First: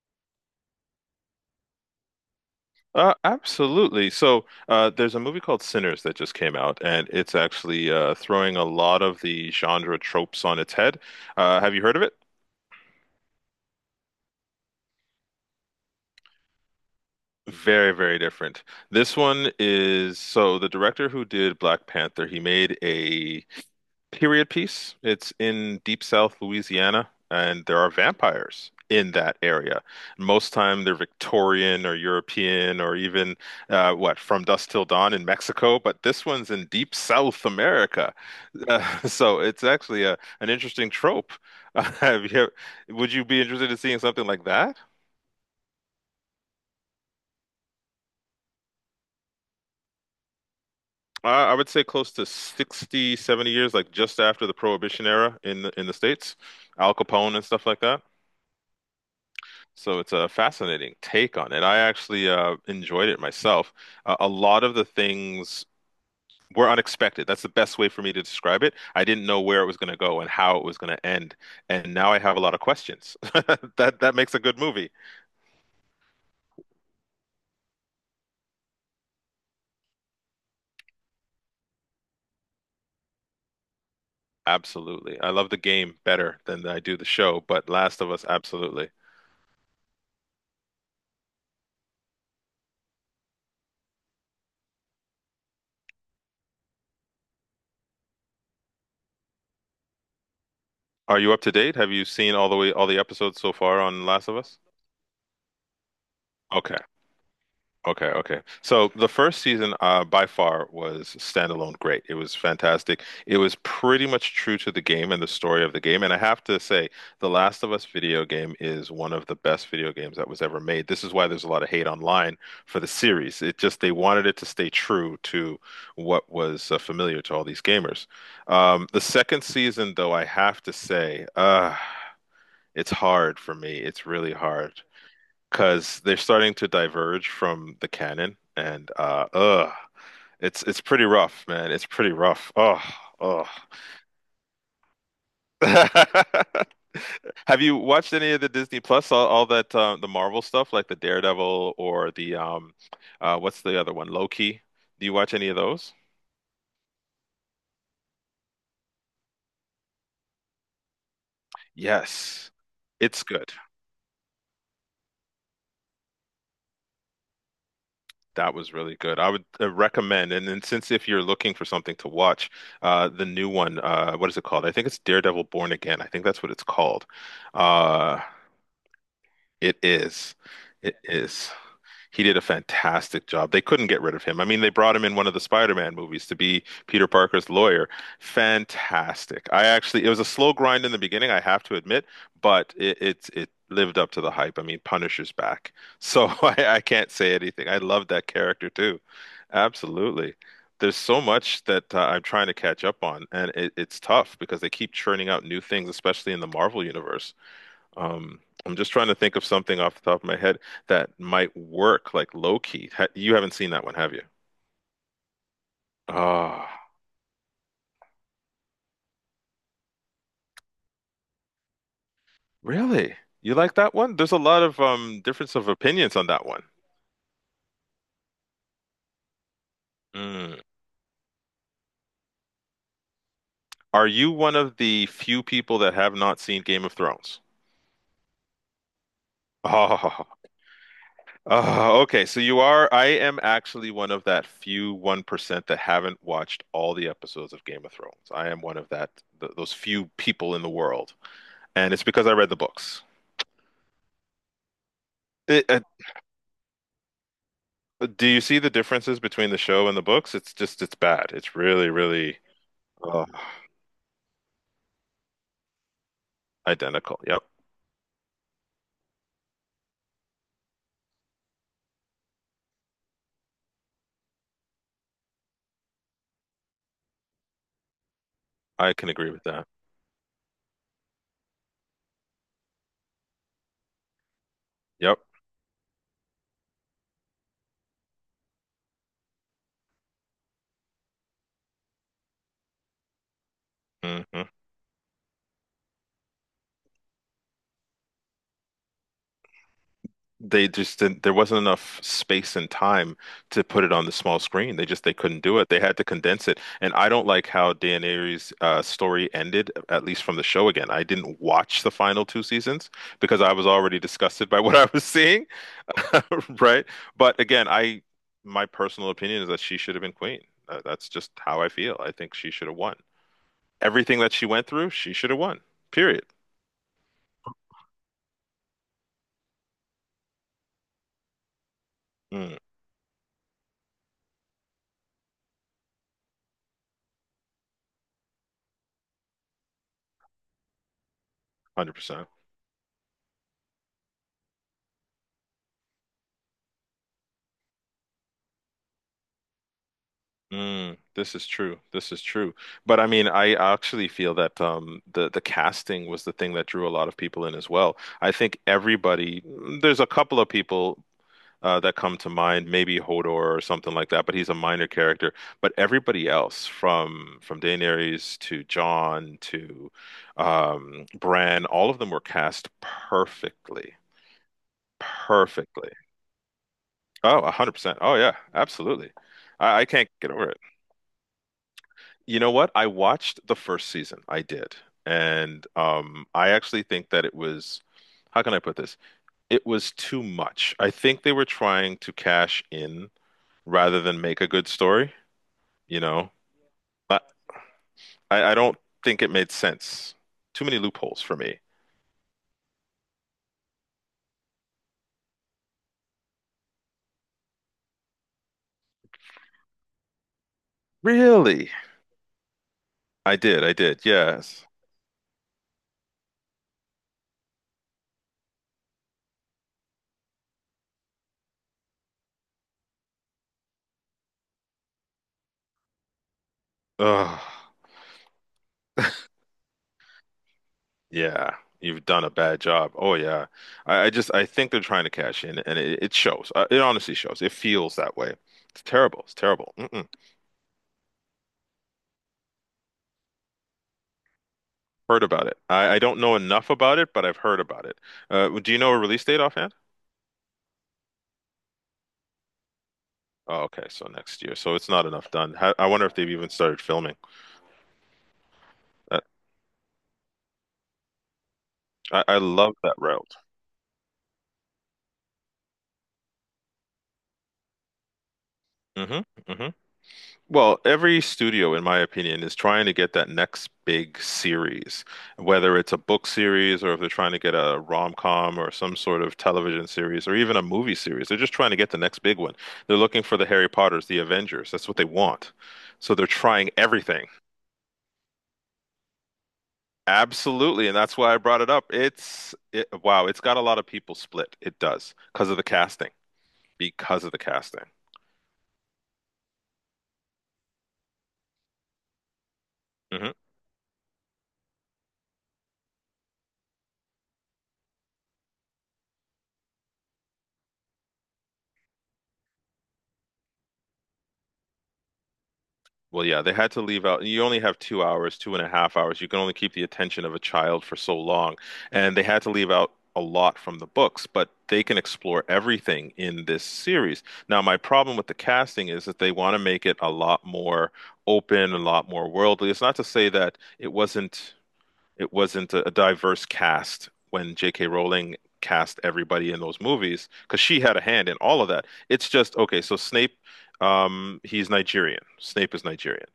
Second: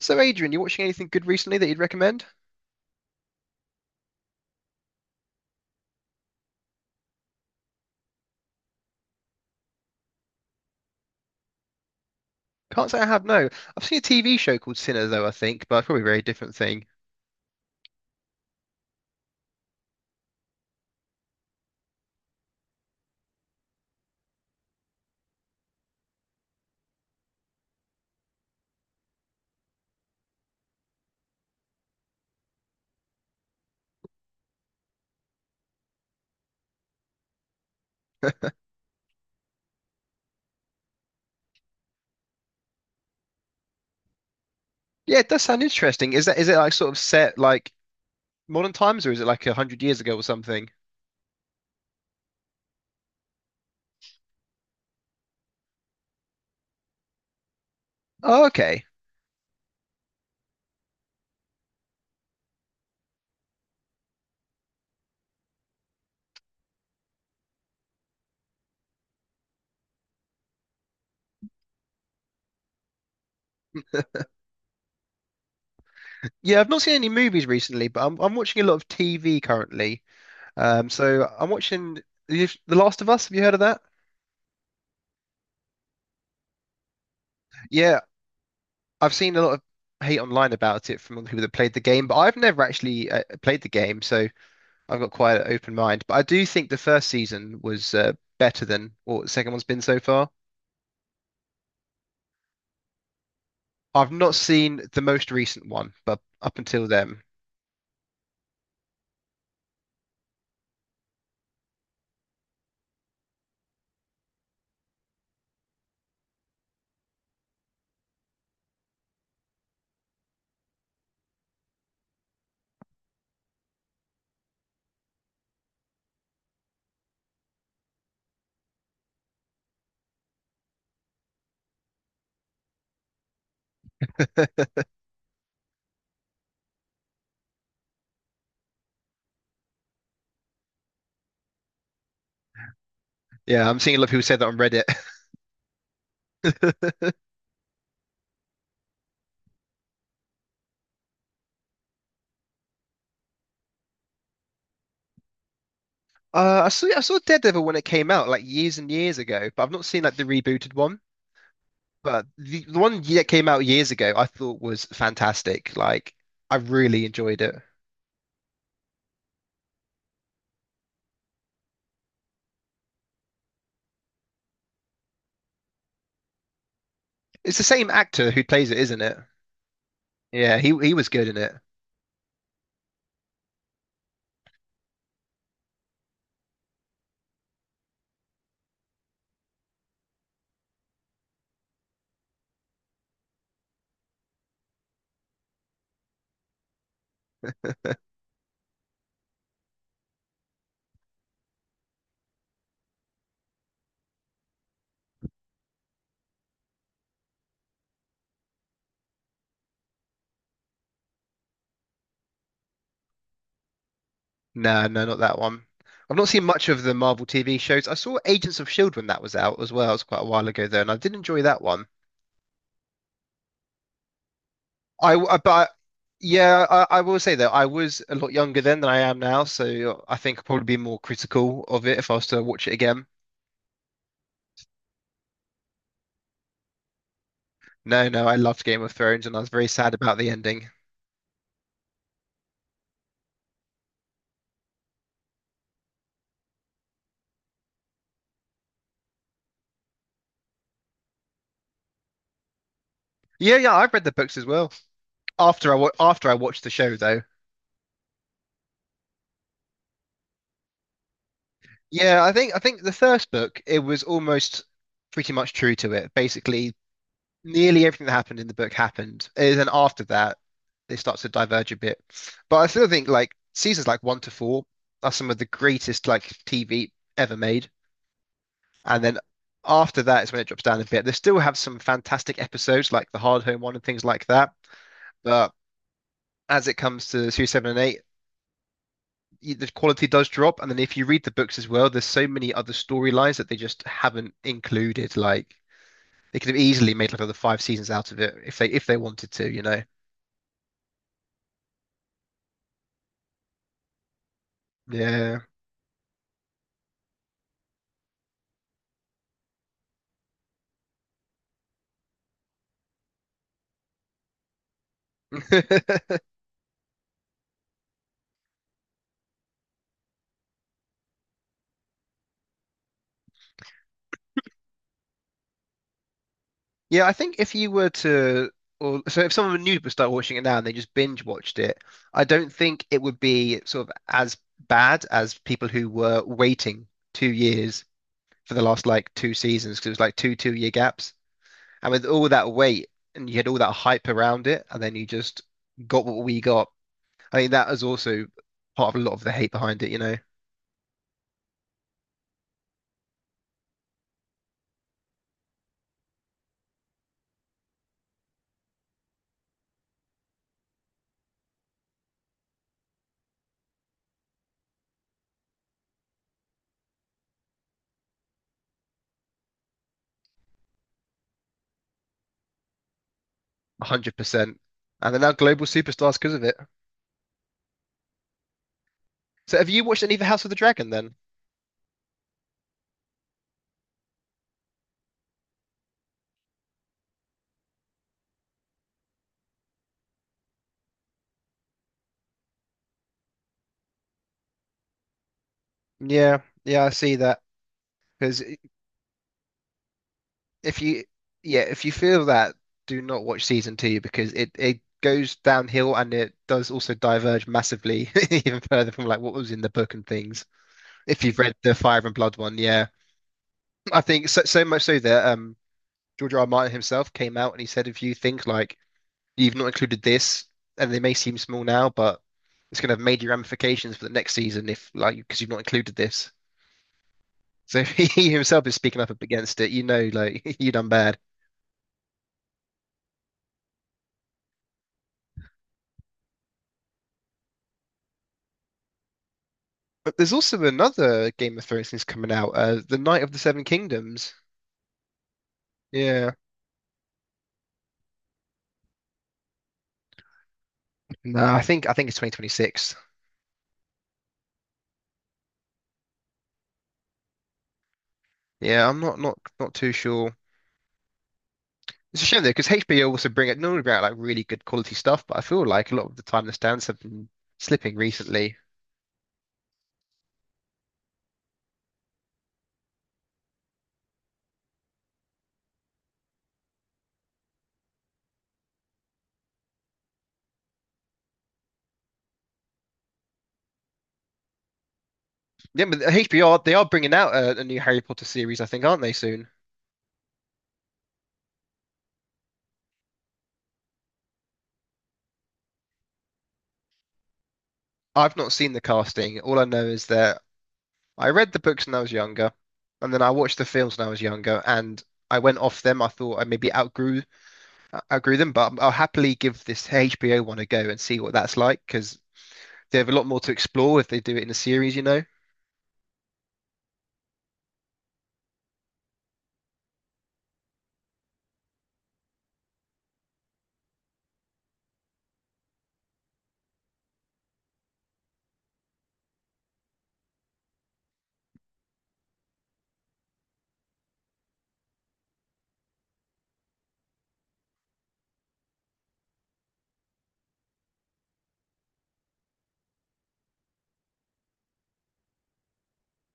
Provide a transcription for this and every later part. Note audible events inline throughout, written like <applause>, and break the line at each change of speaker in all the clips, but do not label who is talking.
So, Adrian, you watching anything good recently that you'd recommend?
Absolutely. So there's a movie called Sinners that just came out, and it's actually throwing a lot of the genre tropes on its head. Have you heard of it?
Can't say I have, no. I've seen a TV show called Sinner, though, I think, but probably a very different thing.
Very, very different. This one is so the director who did Black Panther, he made a period piece. It's in Deep South Louisiana, and there are vampires in that area. Most time they're Victorian or European or even what, From Dusk Till Dawn in Mexico, but this one's in Deep South America. <laughs> So it's actually a an interesting trope. <laughs> have you, would you be interested in seeing something like that?
Yeah, it does sound interesting. Is it like sort of set like modern times, or is it like a hundred years ago or something?
I would say close to 60, 70 years, like just after the Prohibition era in the States, Al Capone and stuff like that.
Oh, okay.
So it's a fascinating take on it. I actually enjoyed it myself. A lot of the things were unexpected. That's the best way for me to describe it. I didn't know where it was going to go and how it was going to end, and now I have a lot of questions. <laughs> That makes a good movie.
Yeah, I've not seen any movies recently, but I'm watching a lot of TV currently. So I'm watching The Last of Us. Have you heard of that?
Absolutely. I love the game better than I do the show, but
Yeah,
Last of Us, absolutely.
I've seen a lot of hate online about it from people that played the game, but I've never actually played the game, so I've got quite an open mind, but I do think the first season was better than what the second one's been so far.
Are you up to date? Have you seen all the episodes so far on
I've
Last
not
of Us?
seen the most recent one, but up
Okay.
until then,
Okay, okay. So the first season, by far, was standalone great. It was fantastic. It was pretty much true to the game and the story of the game. And I have to say, The Last of Us video game is one of the best video games that was ever made. This is why there's a lot of hate online for the series. It just they wanted it to stay true to what was familiar to all these gamers. The second season, though, I have to say, it's hard for me. It's really hard because they're starting to diverge from the canon, and it's pretty rough, man. It's pretty rough. Oh, oh.
yeah, I'm seeing a lot of people say that on Reddit. <laughs>
<laughs> Have you watched any of the Disney Plus, all that the Marvel stuff, like the Daredevil or the what's the other one, Loki? Do you watch any of those?
I saw Daredevil when it came out like years and years ago, but I've not seen like the rebooted one. But
Yes,
the one
it's
that came
good.
out years ago, I thought was fantastic. Like I really enjoyed it.
That was really good. I would recommend, and then since if you're looking for something to watch, the new one, what is it called? I think it's Daredevil Born Again. I think that's what it's called.
It's the same
Uh,
actor who plays it, isn't it?
it is.
Yeah, he
It
was good in
is.
it.
He did a fantastic job. They couldn't get rid of him. I mean, they brought him in one of the Spider-Man movies to be Peter Parker's lawyer. Fantastic. I actually, it was a slow grind in the beginning, I have to admit, but it lived up to the hype. I mean, Punisher's back. So <laughs> I can't say anything. I love that character too. Absolutely. There's so much that I'm trying to catch up on, and it's tough because they keep churning out new things, especially in the Marvel universe. I'm just trying to think of something off the top of my head that might work, like low key. Ha you haven't seen that one, have you?
No, no, not that one. I've not seen much of
Ah,
the Marvel TV shows. I saw Agents of Shield when that was out as well. It was quite a while ago though, and I did enjoy that one.
really? You like that one? There's a lot of
I, w- I-
difference of
but
opinions on that one.
yeah, I will say that I was a lot younger then than I am now, so I think I'd
Mm.
probably be more critical of it if I was to watch it again.
Are you one of the few people that have not seen Game of Thrones?
No, no, I loved Game of Thrones, and I was very sad about the
<laughs> Oh,
ending.
oh, okay. So you are. I am actually one of that few 1% that haven't watched all the episodes of Game of Thrones. I am one of that th those few people in the world. And it's because I read the books.
Yeah, yeah, I've read the books as well.
It, uh,
After I watched the show though,
Do you see the differences between the show and the books? It's just, it's bad. It's really,
yeah, I
really
think I think the
uh,
first book it was almost pretty much true to it. Basically,
identical. Yep.
nearly everything that happened in the book happened. And then after that, it starts to diverge a bit. But I still think like seasons like one to four are some of the greatest like TV ever made.
I
And
can
then
agree with that.
after that is when it drops down a bit. They still have some fantastic episodes like the Hard Home one and things like that.
Yep.
But as it comes to series seven and eight, the quality does drop. And then if you read the books as well, there's so many other storylines that they just haven't
hmm
included. Like they could have easily made like another five seasons out of it if they wanted to, you know.
they just didn't, there wasn't enough space and time to put it on the small screen. They just they
Yeah.
couldn't do it. They had to condense it, and I don't like how Dan Ariely's story ended, at least from the show. Again, I didn't watch the final two seasons because I was already disgusted by <laughs> what I was seeing.
<laughs>
<laughs> Right, but again, I my personal opinion is that she should have been queen. That's just how I feel. I think she should have won. Everything that she went through, she should have won. Period.
Yeah, I think if you were to, or so if someone new would start watching it now and they just binge watched it, I don't
Mm,
think it would be sort of as bad as people who were waiting 2 years for the last like two seasons because it was like two-year gaps. And with
100%.
all that wait and you had all that hype around it, and then you just got what we got. I think that is also part of a lot of the hate behind it, you know,
Mm, this is true. This is true. But I mean, I actually feel that the casting was the thing that drew a lot of people in as well. I think everybody, mm, there's a couple of people that come to mind, maybe Hodor or something like that, but he's a minor character. But everybody else, from Daenerys to Jon to Bran, all of them were cast perfectly,
100%. And they're now global
perfectly.
superstars because of it.
Oh, 100%. Oh yeah, absolutely.
So have
I,
you
I
watched
can't
any of the
get
House of
over
the
it.
Dragon then?
You know what? I watched the first season. I did. And I actually think that it was, how can I put this? It was too much. I think they were trying to cash in rather than make a good story, you know?
Yeah, yeah, I see
I,
that. Because
I don't think it made sense. Too many
if you,
loopholes for me.
yeah, if you feel that, do not watch season two because it goes downhill and it does also diverge massively <laughs> even further from like what was in the book and things. If you've read
Really?
the Fire and Blood one, yeah,
I did. I
I
did.
think so so
Yes.
much so that George R. R. Martin himself came out and he said if you think like you've not included this and they may seem small now, but it's going to have major ramifications for the next season if like because you've not included this.
Ugh.
So <laughs> he himself is speaking up against it, you know, like <laughs> you done bad.
Yeah. You've done a bad job. Oh, yeah. I just, I think they're trying to cash in and it shows. It honestly shows. It feels that way. It's terrible. It's terrible. Mm-mm.
But there's also another Game of Thrones thing's coming out, The Night of the Seven Kingdoms.
Heard about it. I don't
Yeah.
know enough about it, but I've heard about it. Do you know a release date offhand?
No, I think it's 2026.
Oh, okay, so next year. So it's not enough done. How, I wonder if they've even started filming.
Yeah, I'm
That,
not too sure. It's a
I
shame though, because
love that
HBO also
route.
bring it normally bring out like really good quality stuff, but I feel like a lot of the time the stands have been slipping recently.
hmm hmm Well, every studio, in my opinion, is trying to get that next big series, whether it's a book series or if they're trying to get a rom-com or some sort of television series or even a movie series. They're just trying to get the next big one. They're looking for the Harry Potters, the Avengers. That's what they want.
Yeah, but
So they're trying
they are bringing
everything.
out a new Harry Potter series, I think, aren't they soon?
Absolutely, and that's why I brought it up. Wow, it's got a lot of people split. It does because of the casting. Because of the casting.
I've not seen the casting. All I know is that I read the books when I was younger, and then I
hmm
watched the films when I was younger, and I went off them. I thought I maybe outgrew them, but I'll happily give this HBO one a go and see what that's like because they have a lot more to explore if they do it in a series, you know,
Well, yeah, they had to leave out. You only have 2 hours, two and a half hours. You can only keep the attention of a child for so long, and they had to leave out a lot from the books. But they can explore everything in this series. Now, my problem with the casting is that they want to make it a lot more open, a lot more worldly. It's not to say that it wasn't a diverse cast when J.K. Rowling cast everybody in those movies because she had a hand in all of that. It's just okay. So Snape, he's Nigerian. Snape is Nigerian.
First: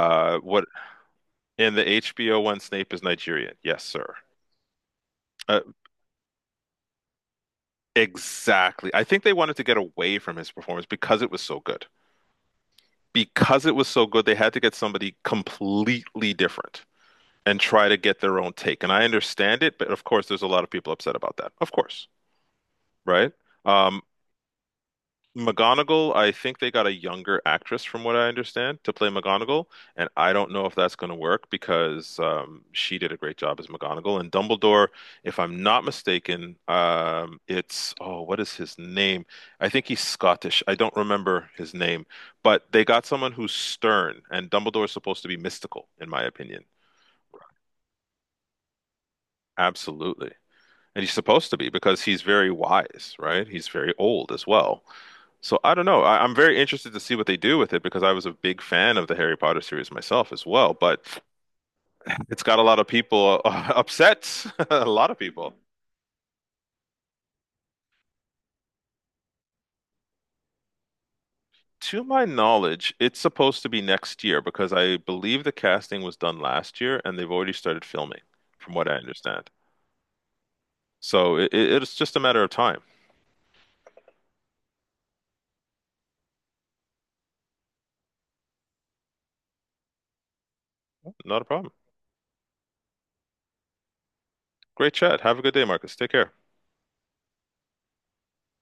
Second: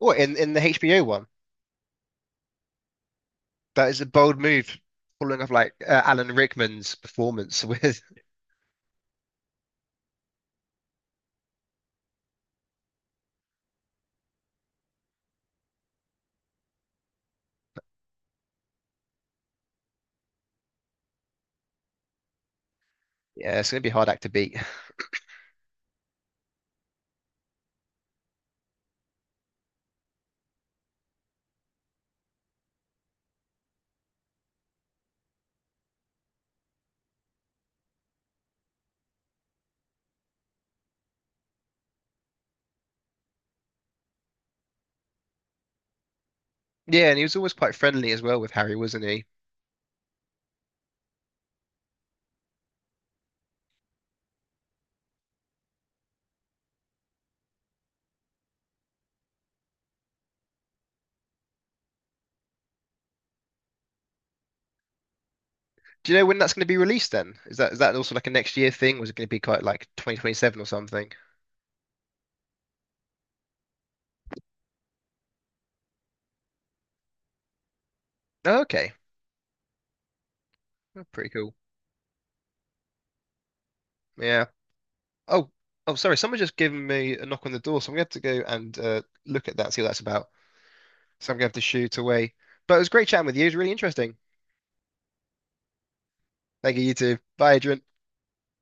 or in in the
What
HBO one.
in the HBO one? Snape is Nigerian. Yes,
That is a
sir.
bold move, following up
Uh,
like Alan Rickman's performance with. <laughs>
exactly. I think they wanted to get away from his performance because it was so good. Because it was so good, they had to get somebody completely different and try to get their own take. And I understand it, but of course, there's a lot of people upset about that. Of course. Right?
Yeah, it's gonna be a
Um,
hard act to beat.
McGonagall, I think they got a younger actress from what I understand to play McGonagall, and I don't know if that's going to work because she did a great job as McGonagall. And Dumbledore, if I'm not mistaken, it's oh, what is his name? I think he's Scottish. I don't remember his name, but they got someone who's stern, and Dumbledore is supposed to be mystical, in my opinion.
Yeah, and he was always quite friendly as well with Harry, wasn't he?
Absolutely. And he's supposed to be because he's very wise, right? He's very old as well. So I don't know. I'm very interested to see what they do with it because I was a big fan of the Harry Potter series myself as well. But it's got a lot of people <laughs> upset. <laughs> A lot of people.
Do you know when that's going to be released then? Is that also like a next year thing? Was it going to be quite like 2027 or something?
To my knowledge, it's supposed to be next year because I believe the casting was done last year and they've already started filming,
Oh,
from what
okay.
I understand.
Oh, pretty
So
cool.
it's just a matter of time.
Yeah. Oh, oh, sorry. Someone just given me a knock on the door, so I'm going to have to go and look at that, see what that's about. So I'm
Not
going
a
to have to
problem.
shoot away. But it was great chatting with you. It was really interesting.
Great chat. Have a good day, Marcus. Take care.
Thank you, you too. Bye, Adrian.